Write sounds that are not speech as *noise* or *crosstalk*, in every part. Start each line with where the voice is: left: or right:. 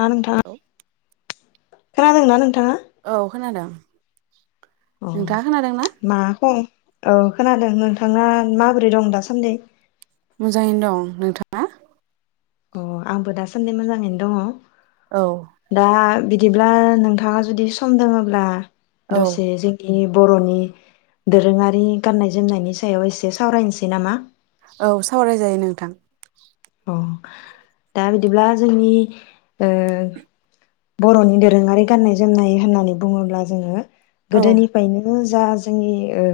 left: दा नोंथाङा
right: औ
left: खोनादों ना नोंथाङा
right: औ खोनादों।
left: अ
right: नोंथाङा खोनादों ना
left: मा खं औ खोनादों। नोंथाङा माबोरै दं दासान्दै?
right: मोजाङैनो दं। नोंथाङा?
left: अ आंबो दासान्दि मोजाङैनो दङ'।
right: औ
left: दा बि दिब्ला नोंथाङा जुदि सम दोङोब्ला
right: औ
left: दसे जोंनि बर'नि दोरोङारि गाननाय जोमनायनि सायाव एसे सावरायनोसै नामा?
right: औ सावरायजायो नोंथां। *inaudible*
left: अ दा बिदिब्ला जोंनि ओ बर'नि दोरोङारि गाननाय जोमनाय होननानै बुङोब्ला जोङो
right: औ
left: गोदोनिफायनो जा जोंनि ओ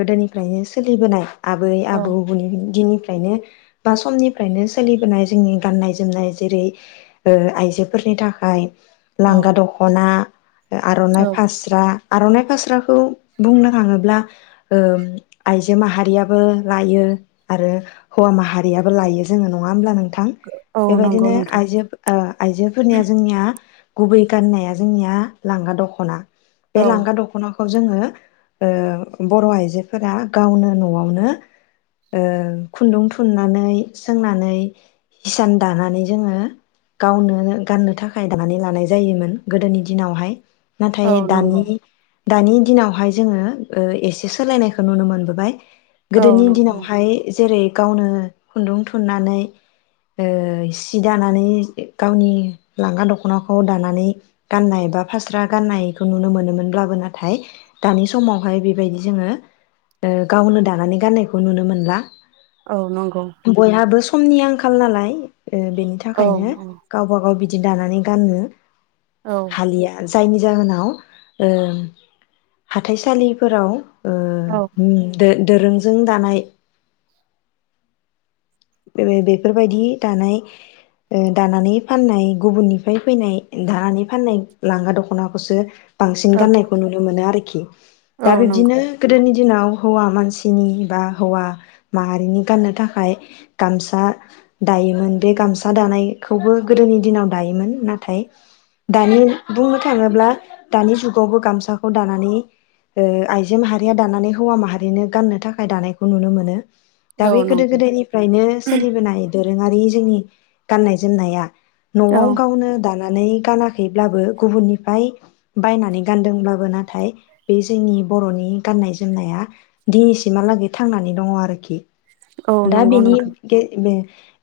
left: गोदोनिफ्रायनो सोलिबोनाय आबै
right: औ
left: आबौ बुनि दिननि फ्रायनो बा समनि फ्रायनो सोलिबोनाय जोंनि गाननाय जोमनाय जेरै ओ आइजोफोरनि थाखाय
right: औ
left: लांगा दख'ना आर'नाइ फास्रा आर'नाइ खास्राखौ बुंनो थाङोब्ला ओ आइजो माहारियाबो लायो आरो हौवा माहारियाबो लायो। जोङो नङा होमब्ला नों थां।
right: औ नंगौ
left: बेबायदिनो
right: नोंथां
left: आइजो ओ आइजोफोरनिया जोंनिया गुबै गाननाया जोंनिया लांगा दख'ना। बे
right: औ
left: लांगा दखना खौ जोङो ओ बर' आइजोफोरा गावनो न'आवनो ओ खुन्दुं थुननानै सोंनानै हिसान दानानै जोङो गावनो गाननो थाखाय दानानै लानाय जायोमोन गोदोनि दिनावहाय। नाथाय
right: औ नंगौ
left: दानि दानि दिनावहाय जोङो ओ एसे सोलायनायखौ नुनो मोनबोबाय।
right: औ
left: गोदोनि
right: नंगौ
left: दिनावहाय जेरै गावनो खुन्दुं थुननानै ओ सि दानानै गावनि लांगा दख'नाखौ दानानै गाननाय बा फास्रा गाननायखौ नुनो मोनोमोनब्लाबो नाथाय दानि समावहाय बेबायदि जोङो ओ गावनो दानानै गाननायखौ नुनो मोनला।
right: औ नं
left: बयहाबो समनि आंखाल नालाय। ओ बेनि
right: औ
left: थाखायनो
right: औ
left: गावबा गाव बि दि दानानै गाननो।
right: औ
left: हालिया। जायनि जाहोनाव ओ
right: औ
left: दोरोंजों दानाय। बे बे बेफोरबायदि दानाय ओ दानानै फाननाय गुबुननिफ्राय फैनाय दानानै फाननाय लांगा दख'नाखौसो बांसिन
right: औ
left: गान्नायखौ नुनो मोनो आरो। खि।
right: औ
left: दा बिब्दिनो
right: नंगौ
left: गोदोनि दिनाव हौवा मानसिनि बा हौवा माहारिनि गाननो थाखाय गामसा दायोमोन। बे गामसा दानायखौबो गोदोनि दिनाव दायोमोन नाथाय दानि बुंनो थाङोब्ला दानि जुगावबो गामसाखौ दानानै ओ आइजो माहारिया दानानै हौवा माहारिनो गाननो थाखाय दानायखौ नुनो मोनो। दा
right: औ
left: बे गोदो
right: नंगौ
left: गोदायनि फ्रायनो सोलिबोनाय दोरोङारि जोंनि गाननाय जोमनाया
right: औ
left: न'आव गावनो दाना नानै गानाखैब्लाबो गुबुननिफ्राय बायनानै गानदोंब्लाबो नाथाय बे जोंनि बर'नि गाननाय जोमनाया दिनैसिमहालागै थांनानै दङ आरोखि।
right: औ
left: दा
right: नंगौ
left: बेनि
right: नोंथां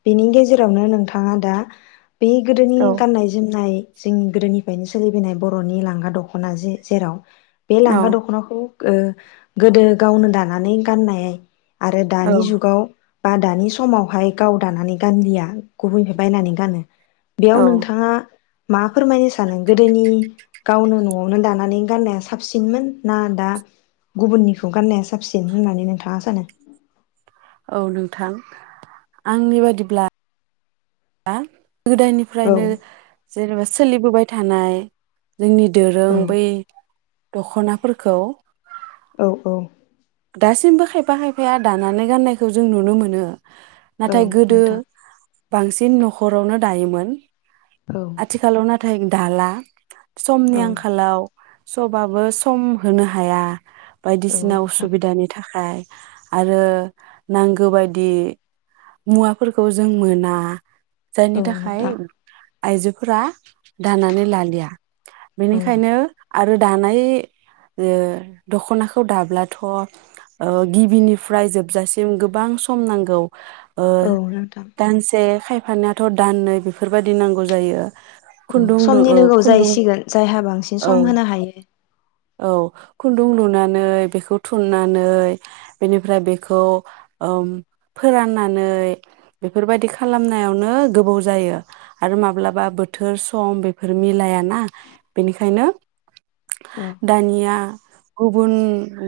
left: बेनि गेजेरावनो नोंथाङा दा बे गोदोनि
right: औ
left: गाननाय जोमनाय जोंनि गोदोनिफायनो सोलिबोनाय बर'नि लांगा दख'ना जे जेराव बे
right: औ
left: लांगा दख'नाखौ ओ गोदो गावनो दानानै गाननाय आरो
right: औ
left: दानि जुगाव बा दानि समावहाय गाव दानानै गानलिया गुबैफाय बायनानै गानो बेयाव
right: औ
left: नोंथाङा मा फोरमायनो सानो गोदोनि गावनो न'आवनो दानानै गाननाया साबसिनमोन ना दा गुबुननिखौ गाननाया साबसिन होननानै नोंथाङा सानो
right: औ नोंथां आंनि बादिब्ला आ
left: औ
right: गोदायनिफ्रायनो जेनेबा सोलिबोबाय थानाय जोंनि दोरों
left: औ
right: बै दख'नाफोरखौ
left: औ औ
right: दासिमबो खायफा खायफाया दानानै गाननायखौ जों नुनो मोनो।
left: औ
right: नाथाय गोदो
left: नोंथां
right: बांसिन न'खरावनो दायोमोन।
left: औ
right: आथिखालाव नाथाय दाला समनि
left: औ
right: आंखालाव स'बाबो सम होनो हाया
left: औ
right: बायदिसिना उस
left: नोंथां
right: नि थाखाय आरो नांगौ बायदि मुवाफोरखौ जों मोना
left: औ
right: जायनि थाखाय
left: नोंथां
right: आइजोफोरा दानानै लालिया
left: औ
right: बेनिखायनो आरो दानाय यो दख'नाखौ दाब्ला थ' गिबिनिफ्राय जोबजासिम गोबां सम नांगौ ओ
left: औ नोंथां
right: दानसे खायफानियाथ' दान्नै बेफोरबायदि नांगौ जायो।
left: औ
right: खुन्दुं लु
left: समनि
right: ओ
left: लोगोआव
right: खुन्दुं
left: जाहैसिगोन जायहा बांसिन
right: औ
left: सम होनो हायो।
right: औ खुन्दुं लुनानै बेखौ थुननानै बेनिफ्राय बेखौ ओम फोराननानै बेफोरबायदि खालामनायावनो गोबाव जायो आरो माब्लाबा बोथोर सम बेफोर मिलायाना बेनिखायनो
left: औ
right: दानिया गुबुन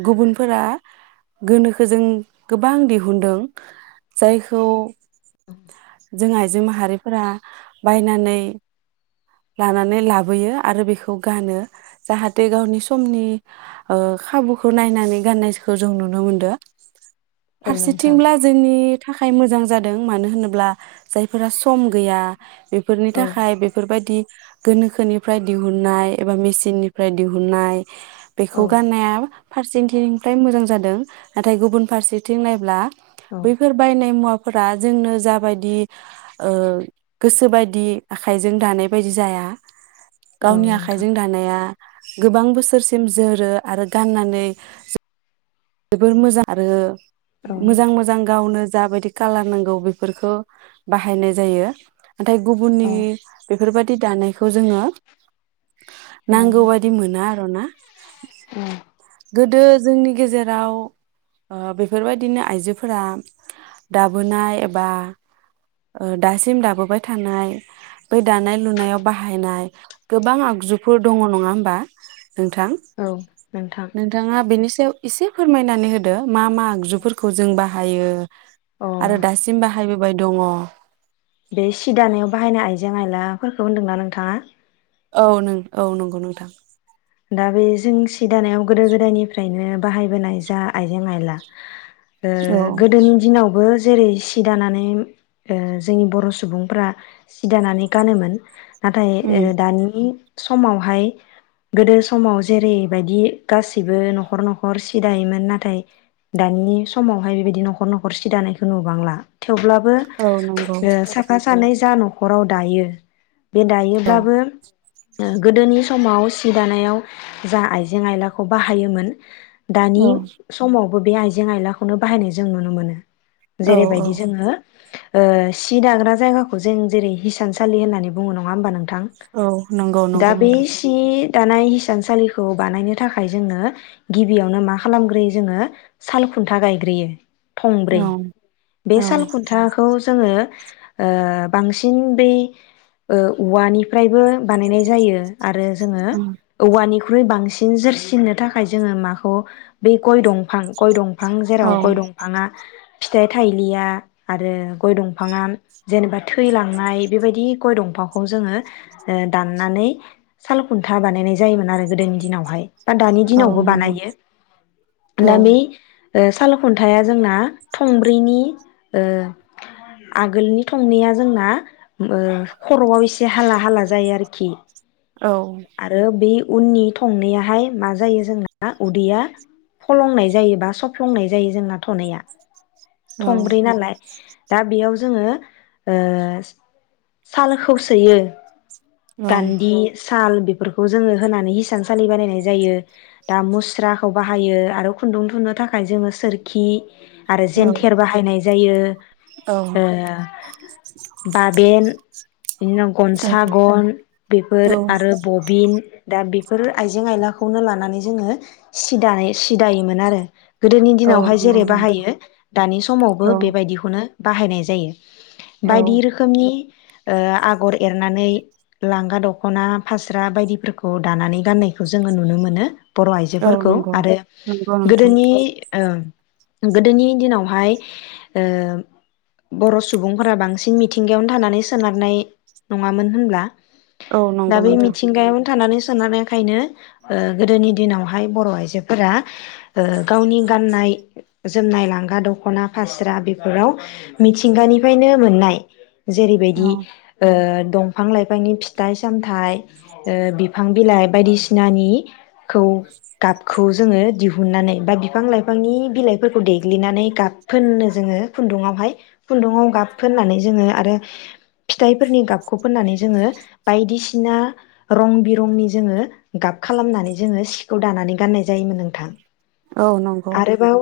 right: गुबुनफोरा गोनोखो जों गोबां दिहुन्दों जायखौ जों आइजो माहारिफोरा बायनानै लानानै लाबोयो आरो बेखौ गानो जाहाथे गावनि समनि ओ खाबु खौ नायनानै गाननायजखौ जों नुनो मोन्दो
left: औ नोंथां
right: फारसेथिंब्ला जोंनि थाखाय मोजां जादों मानो होनोब्ला जायफोरा सम गैया बेफोरनि
left: औ
right: थाखाय बेफोरबायदि गोनोखोनिफ्राय दिहुननाय एबा मेचिननिफ्राय दिहुननाय बेखौ
left: औ
right: गाननाया फारसेनथिंफ्राय मोजां जादों नाथाय गुबुन फारसेथिं नायब्ला
left: औ
right: बैफोर बायनाय मुवाफ फोरा जोंनो जाबायदि ओ गोसोबायदि आखाइजों दानाय बायदि जाया।
left: औ
right: गावनि
left: नोंथां
right: आखाइजों दानाया गोबां बोसोरसिम जोरो आरो गाननान नै ज जोबोर मोजां आरो
left: औ नोंथां
right: मोजां मोजां गावनो ज जाबायदि कालार नांगौ बेफोरखौ बाहायनाय जायो। नाथाय
left: औ नोंथां
right: गुबुननि
left: औ
right: बेफ फोरबायदि दानायखौ जोङो
left: औ
right: नांगौ बायदि मोना आर' ना। गोदो जोंनि गेजेर राव ओ बेफोरबायदिनो आइजोफोरा दाबोनाय एबा ओ दासिम दाबोबाय थानाय बै दानाय लुनायाव बाहायनाय गोबां आगजुफोर दङ नङा होमबा? नोंथां
left: नोंथां
right: नोंथाङा बेनि सो एसे फोरमायनानै होदो। मा मा आगजुफोरखौ जों बाह हायो
left: अ
right: आरो दासिम बाहायबो बाय दङ।
left: बे सि दानायाव बाहायनाय आइजें आयलाफोरखौ होनदोंना नोंथाङा?
right: औ नों औ नंगौ नोंथां।
left: दा बे जों सि दानायाव गोदो गोदायनिफ्रायनो बाहायबोनाय जा आइजें आयला ओ
right: औ
left: गोदोनि दिनावबो ज जेरै सि दानानैम ओ जोंनि बर' सुबुंफोरा सि दानानै गानोमोन। नाथाय
right: उम
left: ओ दानि समावहाय गोदो समाव जेरैबायदि गासिबो न'खर न'खर सि दायोमोन नाथाय दानि समावहाय बेबायदि न'खर न'खर सिदानायखौ नुबांला। थेवब्लाबो
right: औ नंगौ
left: ओ साफा सानै जा न'ख न'खराव दायो। बे
right: औ
left: दायोब्लाबो ओ गोदोनि समाव सि दानायाव जा आइजें आइलाखौ बाहायोमोन दानि समाव बो बे आइजें आइलाखौनो बाहायनाय जों नुनो मोनो।
right: औ
left: जेरैबायदि जोङो ओ सि दाग्रा जायगाखौ जों जेरै हिसानसालि होन्नानै बुङो नङा होनबा नों थां
right: औ नंगौ
left: दा
right: नंगौ
left: बे
right: नोंथां
left: सि दानाय हिसानसालिखौ बानायनो थाखाय जोंङो गिबियावनो मा खालामग्रोयो जोङो साल खुन्था गायग्रोयो। थंब्रै
right: औ
left: बे
right: औ
left: सालखुन्थाखौ जोङो ओ बांसिन बै ओ उवानिफ्रायबो बानायनाय जायो। आरो जोङो औवानिख्रुइ बांसिन जोरसिननो थाखाय जोङो माखौ बे गय दंफां गय दंफां जेराव
right: औ
left: गय दंफाङा फिथाइ थाइलिया आरो गय दंफाङा जेनेबा थैलांनाय बेबायदि गय दंफांखौ जोङो ओ दाननानै साल खुन्था बानायनाय जायोमोन आरो गोदोनि दिनावहाय। बा दानि
right: औ
left: दिनावबो
right: नंगौ
left: बानायो
right: औ
left: दा बे ओ साल खुन्थायाइा जोंना थंब्रैनि ओ आगोलनि थंनैया जोंना ओ खर'आव एसे हाला हाला जायो आरोखि
right: औ
left: आरो बे उननि थंनैयाहाय मा जायो जोंना उदैया फलंनाय जायो बा सफ्लंनाय जायो जोंना थनैया।
right: औ
left: थंब्रै नालाय दा बेयाव जोङो ओ सालखौ सोयो गान्दि साल बे बेफोरखौ जोङो होनानै हिसानसालि बानायनाय जायो दा मुस्राखौ बाहायो आरो खुन्दुं थुननो थाखाय जोङो सोरखि आरो जेन्थेर खौ बाहायनाय जायो
right: औ
left: ओ बा बे *inaudible* बेनि उनाव गनसा गन बेफोर
right: औ
left: आरो बबिन दा बेफोर आइजें आयलाखौनो लानानै जोङो सि दानाय सि दायोमोन आरो गोदोनि
right: औ
left: दिनावहाय
right: नंगौ
left: जेरै
right: नोंथां
left: बाहायो। दानि समावबो
right: औ
left: बेबायदिखौनो बाहायनाय जायो।
right: औ
left: बायदि रोखोमनि ओ आगर एरनानै लांगा दख'ना फास्रा बायदिफोरखौ दानानै गाननायखौ जोङो नुनो मोनो। बर'
right: औ
left: आइजोफोरखौ
right: नंगौ
left: आरो
right: नंगौ नोंथां
left: गोदोनि ओ गोदोनि दिनाव हाय ओ बर' सुबुंफोरा बांसिन मिथिंगायावनो थानानै सोनारनाय नङामोन होनब्ला?
right: औ
left: दा
right: नंगौ
left: बे
right: नोंथां
left: मिथिंगायाव थानानै सोनारनायखायनो ओ गोदोनि दिनावहाय बर' आइजोफोरा ओ गावनि गाननाय जोमनाय लांगा दख दख'ना फास्रा बेफोराव मिथिंगानिफ्रायनो मोननाय। जेरैबायदि
right: औ
left: ओ दंफां लाइफांनि फिथाइ सामथाइ ओ बिफां बिलाइ बायदिसिनानि खौ गाबखौ जोङो दिहु हुननानै बा बिफां लाइफांनि बिलाइफोरखौ देग्लिनानै गाब फोननो जोङो खुन्दुङावहाय खुन्दुङाव गाब फोननानै जोङो आरो फिथाइफोरनि गाबखौ फोननानै जोङो बायदिसिना रं बिरंनि जोङो गाब खालामनानै जोङो सिखौ दानानै गाननाय जायोमोन नोंथां।
right: औ नंगौ।
left: आरोबाव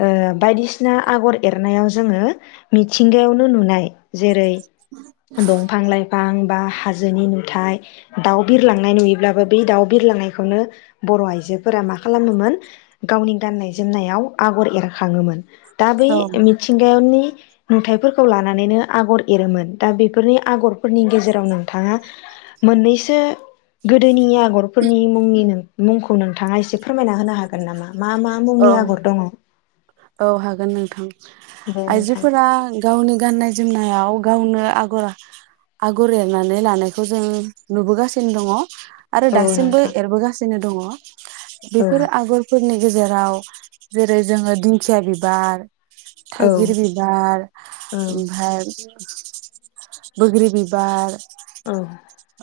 left: ओ बायदिसि सिना आगर एरनायाव जोङो मिथिंगायावनो नुनाय जेरै दंफां लाइफां बा हाजोनि नुथाय दाउ बिरलांनाय नुयोब्लाबो बै दाउ बिरलांनायखौनो बर' आइजोफोरा मा खालामोमोन गावनि गाननाय जोमनायाव आगर एरखाङोमोन। दा बै
right: औ
left: मिथिंगायावनि नुथायाइफोरखौ लानानैनो आगर एरोमोन दा बेफोरनि आगरफोरनि गेजेराव नोंथाङा मोननैसो गोदोनि आगर फोरनि मुंनि मुंखौ नोंथाङा इसे फोरमायना होनो हागोन नामा? मा मा
right: औ
left: मुंनि आगर दङ?
right: औ हागोन नोंथां।
left: दे नोंथां
right: आइजोफोरा गावनि गाननाय जोमनायाव गावनो आगर आगर एरनानै लानायखौ जों नुबोगासिनो दङ। आरो
left: औ
right: दासिमबो
left: नोंथां
right: एरबोगास सिनो दङ।
left: औ
right: बेफोर आगरफोरनि गेजेराव जेरै जोङो दिंखिया बिबार
left: औ
right: थाइागिर बिबार
left: औ
right: ओमफाय बोग्रि बिबार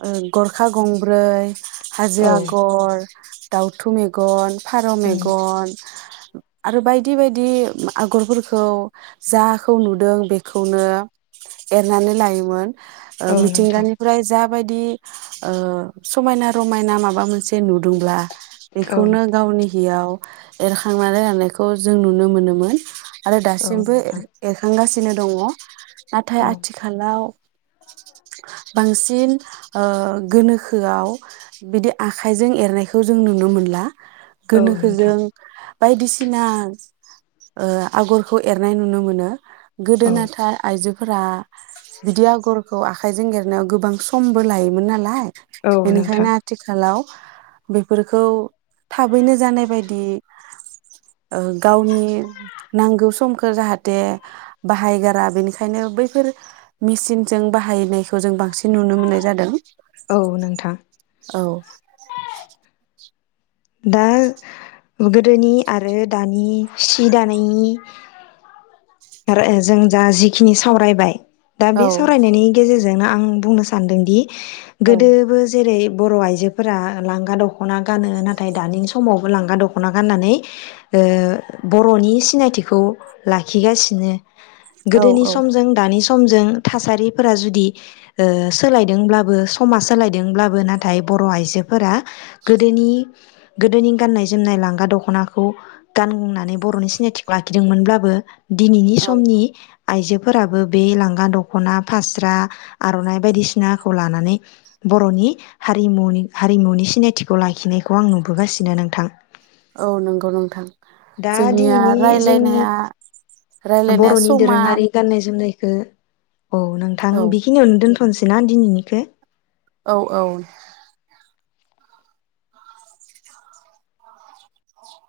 right: ओं गरखा गंब्रै हाजो
left: औ
right: आगर दाउथु मेगन फारौ
left: औ
right: मेगन आरो बाय यदि बायदि आगरफोरखौ जाखौ नुदों बेखौनो एरनानै लायोमोन ओ
left: औ नोंथां
right: मिथिंगानिफ्राय जाब बायदि ओ समायना रमायना माबा मोनसे नुदोंब्ला
left: औ
right: बेखौनो गावनि गियाव एरखांनानै लानायखौ जों नुनो मोनोमोन आरो
left: औ
right: दासिमबो
left: नोंथां
right: ए-एरखांगासिनो बिनो दङ नाथाय
left: औ
right: आथिखालाव बांसिन ओ गोनोखोआव बिदि आखाइजों एरनायखौ जों नुनो मोनला
left: औ नोंथां
right: गोनोखोजों बायदिसिना ओ आगरखौ एरनाय नुनो मोनो गोदो
left: औ
right: नाथा आइजो फोरा बिदि आगरखौ आखायजों एरनायाव गोबां समबो लायोमोन नालाय
left: औ नोंथां
right: बेनिखायनो आथिखालाव बेफोरखौ थाबैनो जानाय बायदि ओ गावनि नांगौ समखौ फोर जाहाथे बाहायगारा बेनिखायनो बैफोर मेसिनजों बाहायनायखौ जों बांसिन नुनो मोननाय जादों
left: औ नोंथां
right: औ
left: दा गोदोनि आरो दानि सि दानायनि आरो ओ जों जा जिखिनि सावरायबाय दा बे
right: औ
left: सावरायनायनि गेजेरजों जों आं बुंनो सान्दोंदि
right: औ
left: गोदोबो जेरै बर' आइजोफोरा लांगा दख'ना गानो नाथाय दानि समावबो लांगा दख'ना गाननानै ओ बर'नि सिनायथिखौ लाखिगासिनो। नो गोदोनि
right: औ
left: समजों दानि सम समजों थासारिफोरा जुदि ओ सोलायदोंब्लाबो समा सोलायदोंब्लाबो नाथाय बर' आइजोफोरा गोदोनि गोदोनि गाननाय जोमनाय लांगा दख'नाखौ गाननानै बर'नि सिनायथिखौ लाखिदोंमोनब्लाबो दिनैनि
right: औ
left: समनि आइजोफोराबो बे लांगा दख'ना फास्रा आर'नाइ बायदिसिनाखौ लानानै बर'नि हारिमुनि हारिमुनि सिनायथिखौ लाखिनायखौ आं नुबोगासिनो नोंथां।
right: औ नंगौ नोंथां
left: दा
right: जोंनिया
left: दिनैनि जोंनि
right: रायलायनाया रायलायनाया
left: बर'नि
right: समा
left: दोरोङारि गाननाय जोमनाय गो औ नोंथां
right: औ
left: बेखिनियावनो दोनथ' थोनोसैना दिनैनिखो
right: औ औ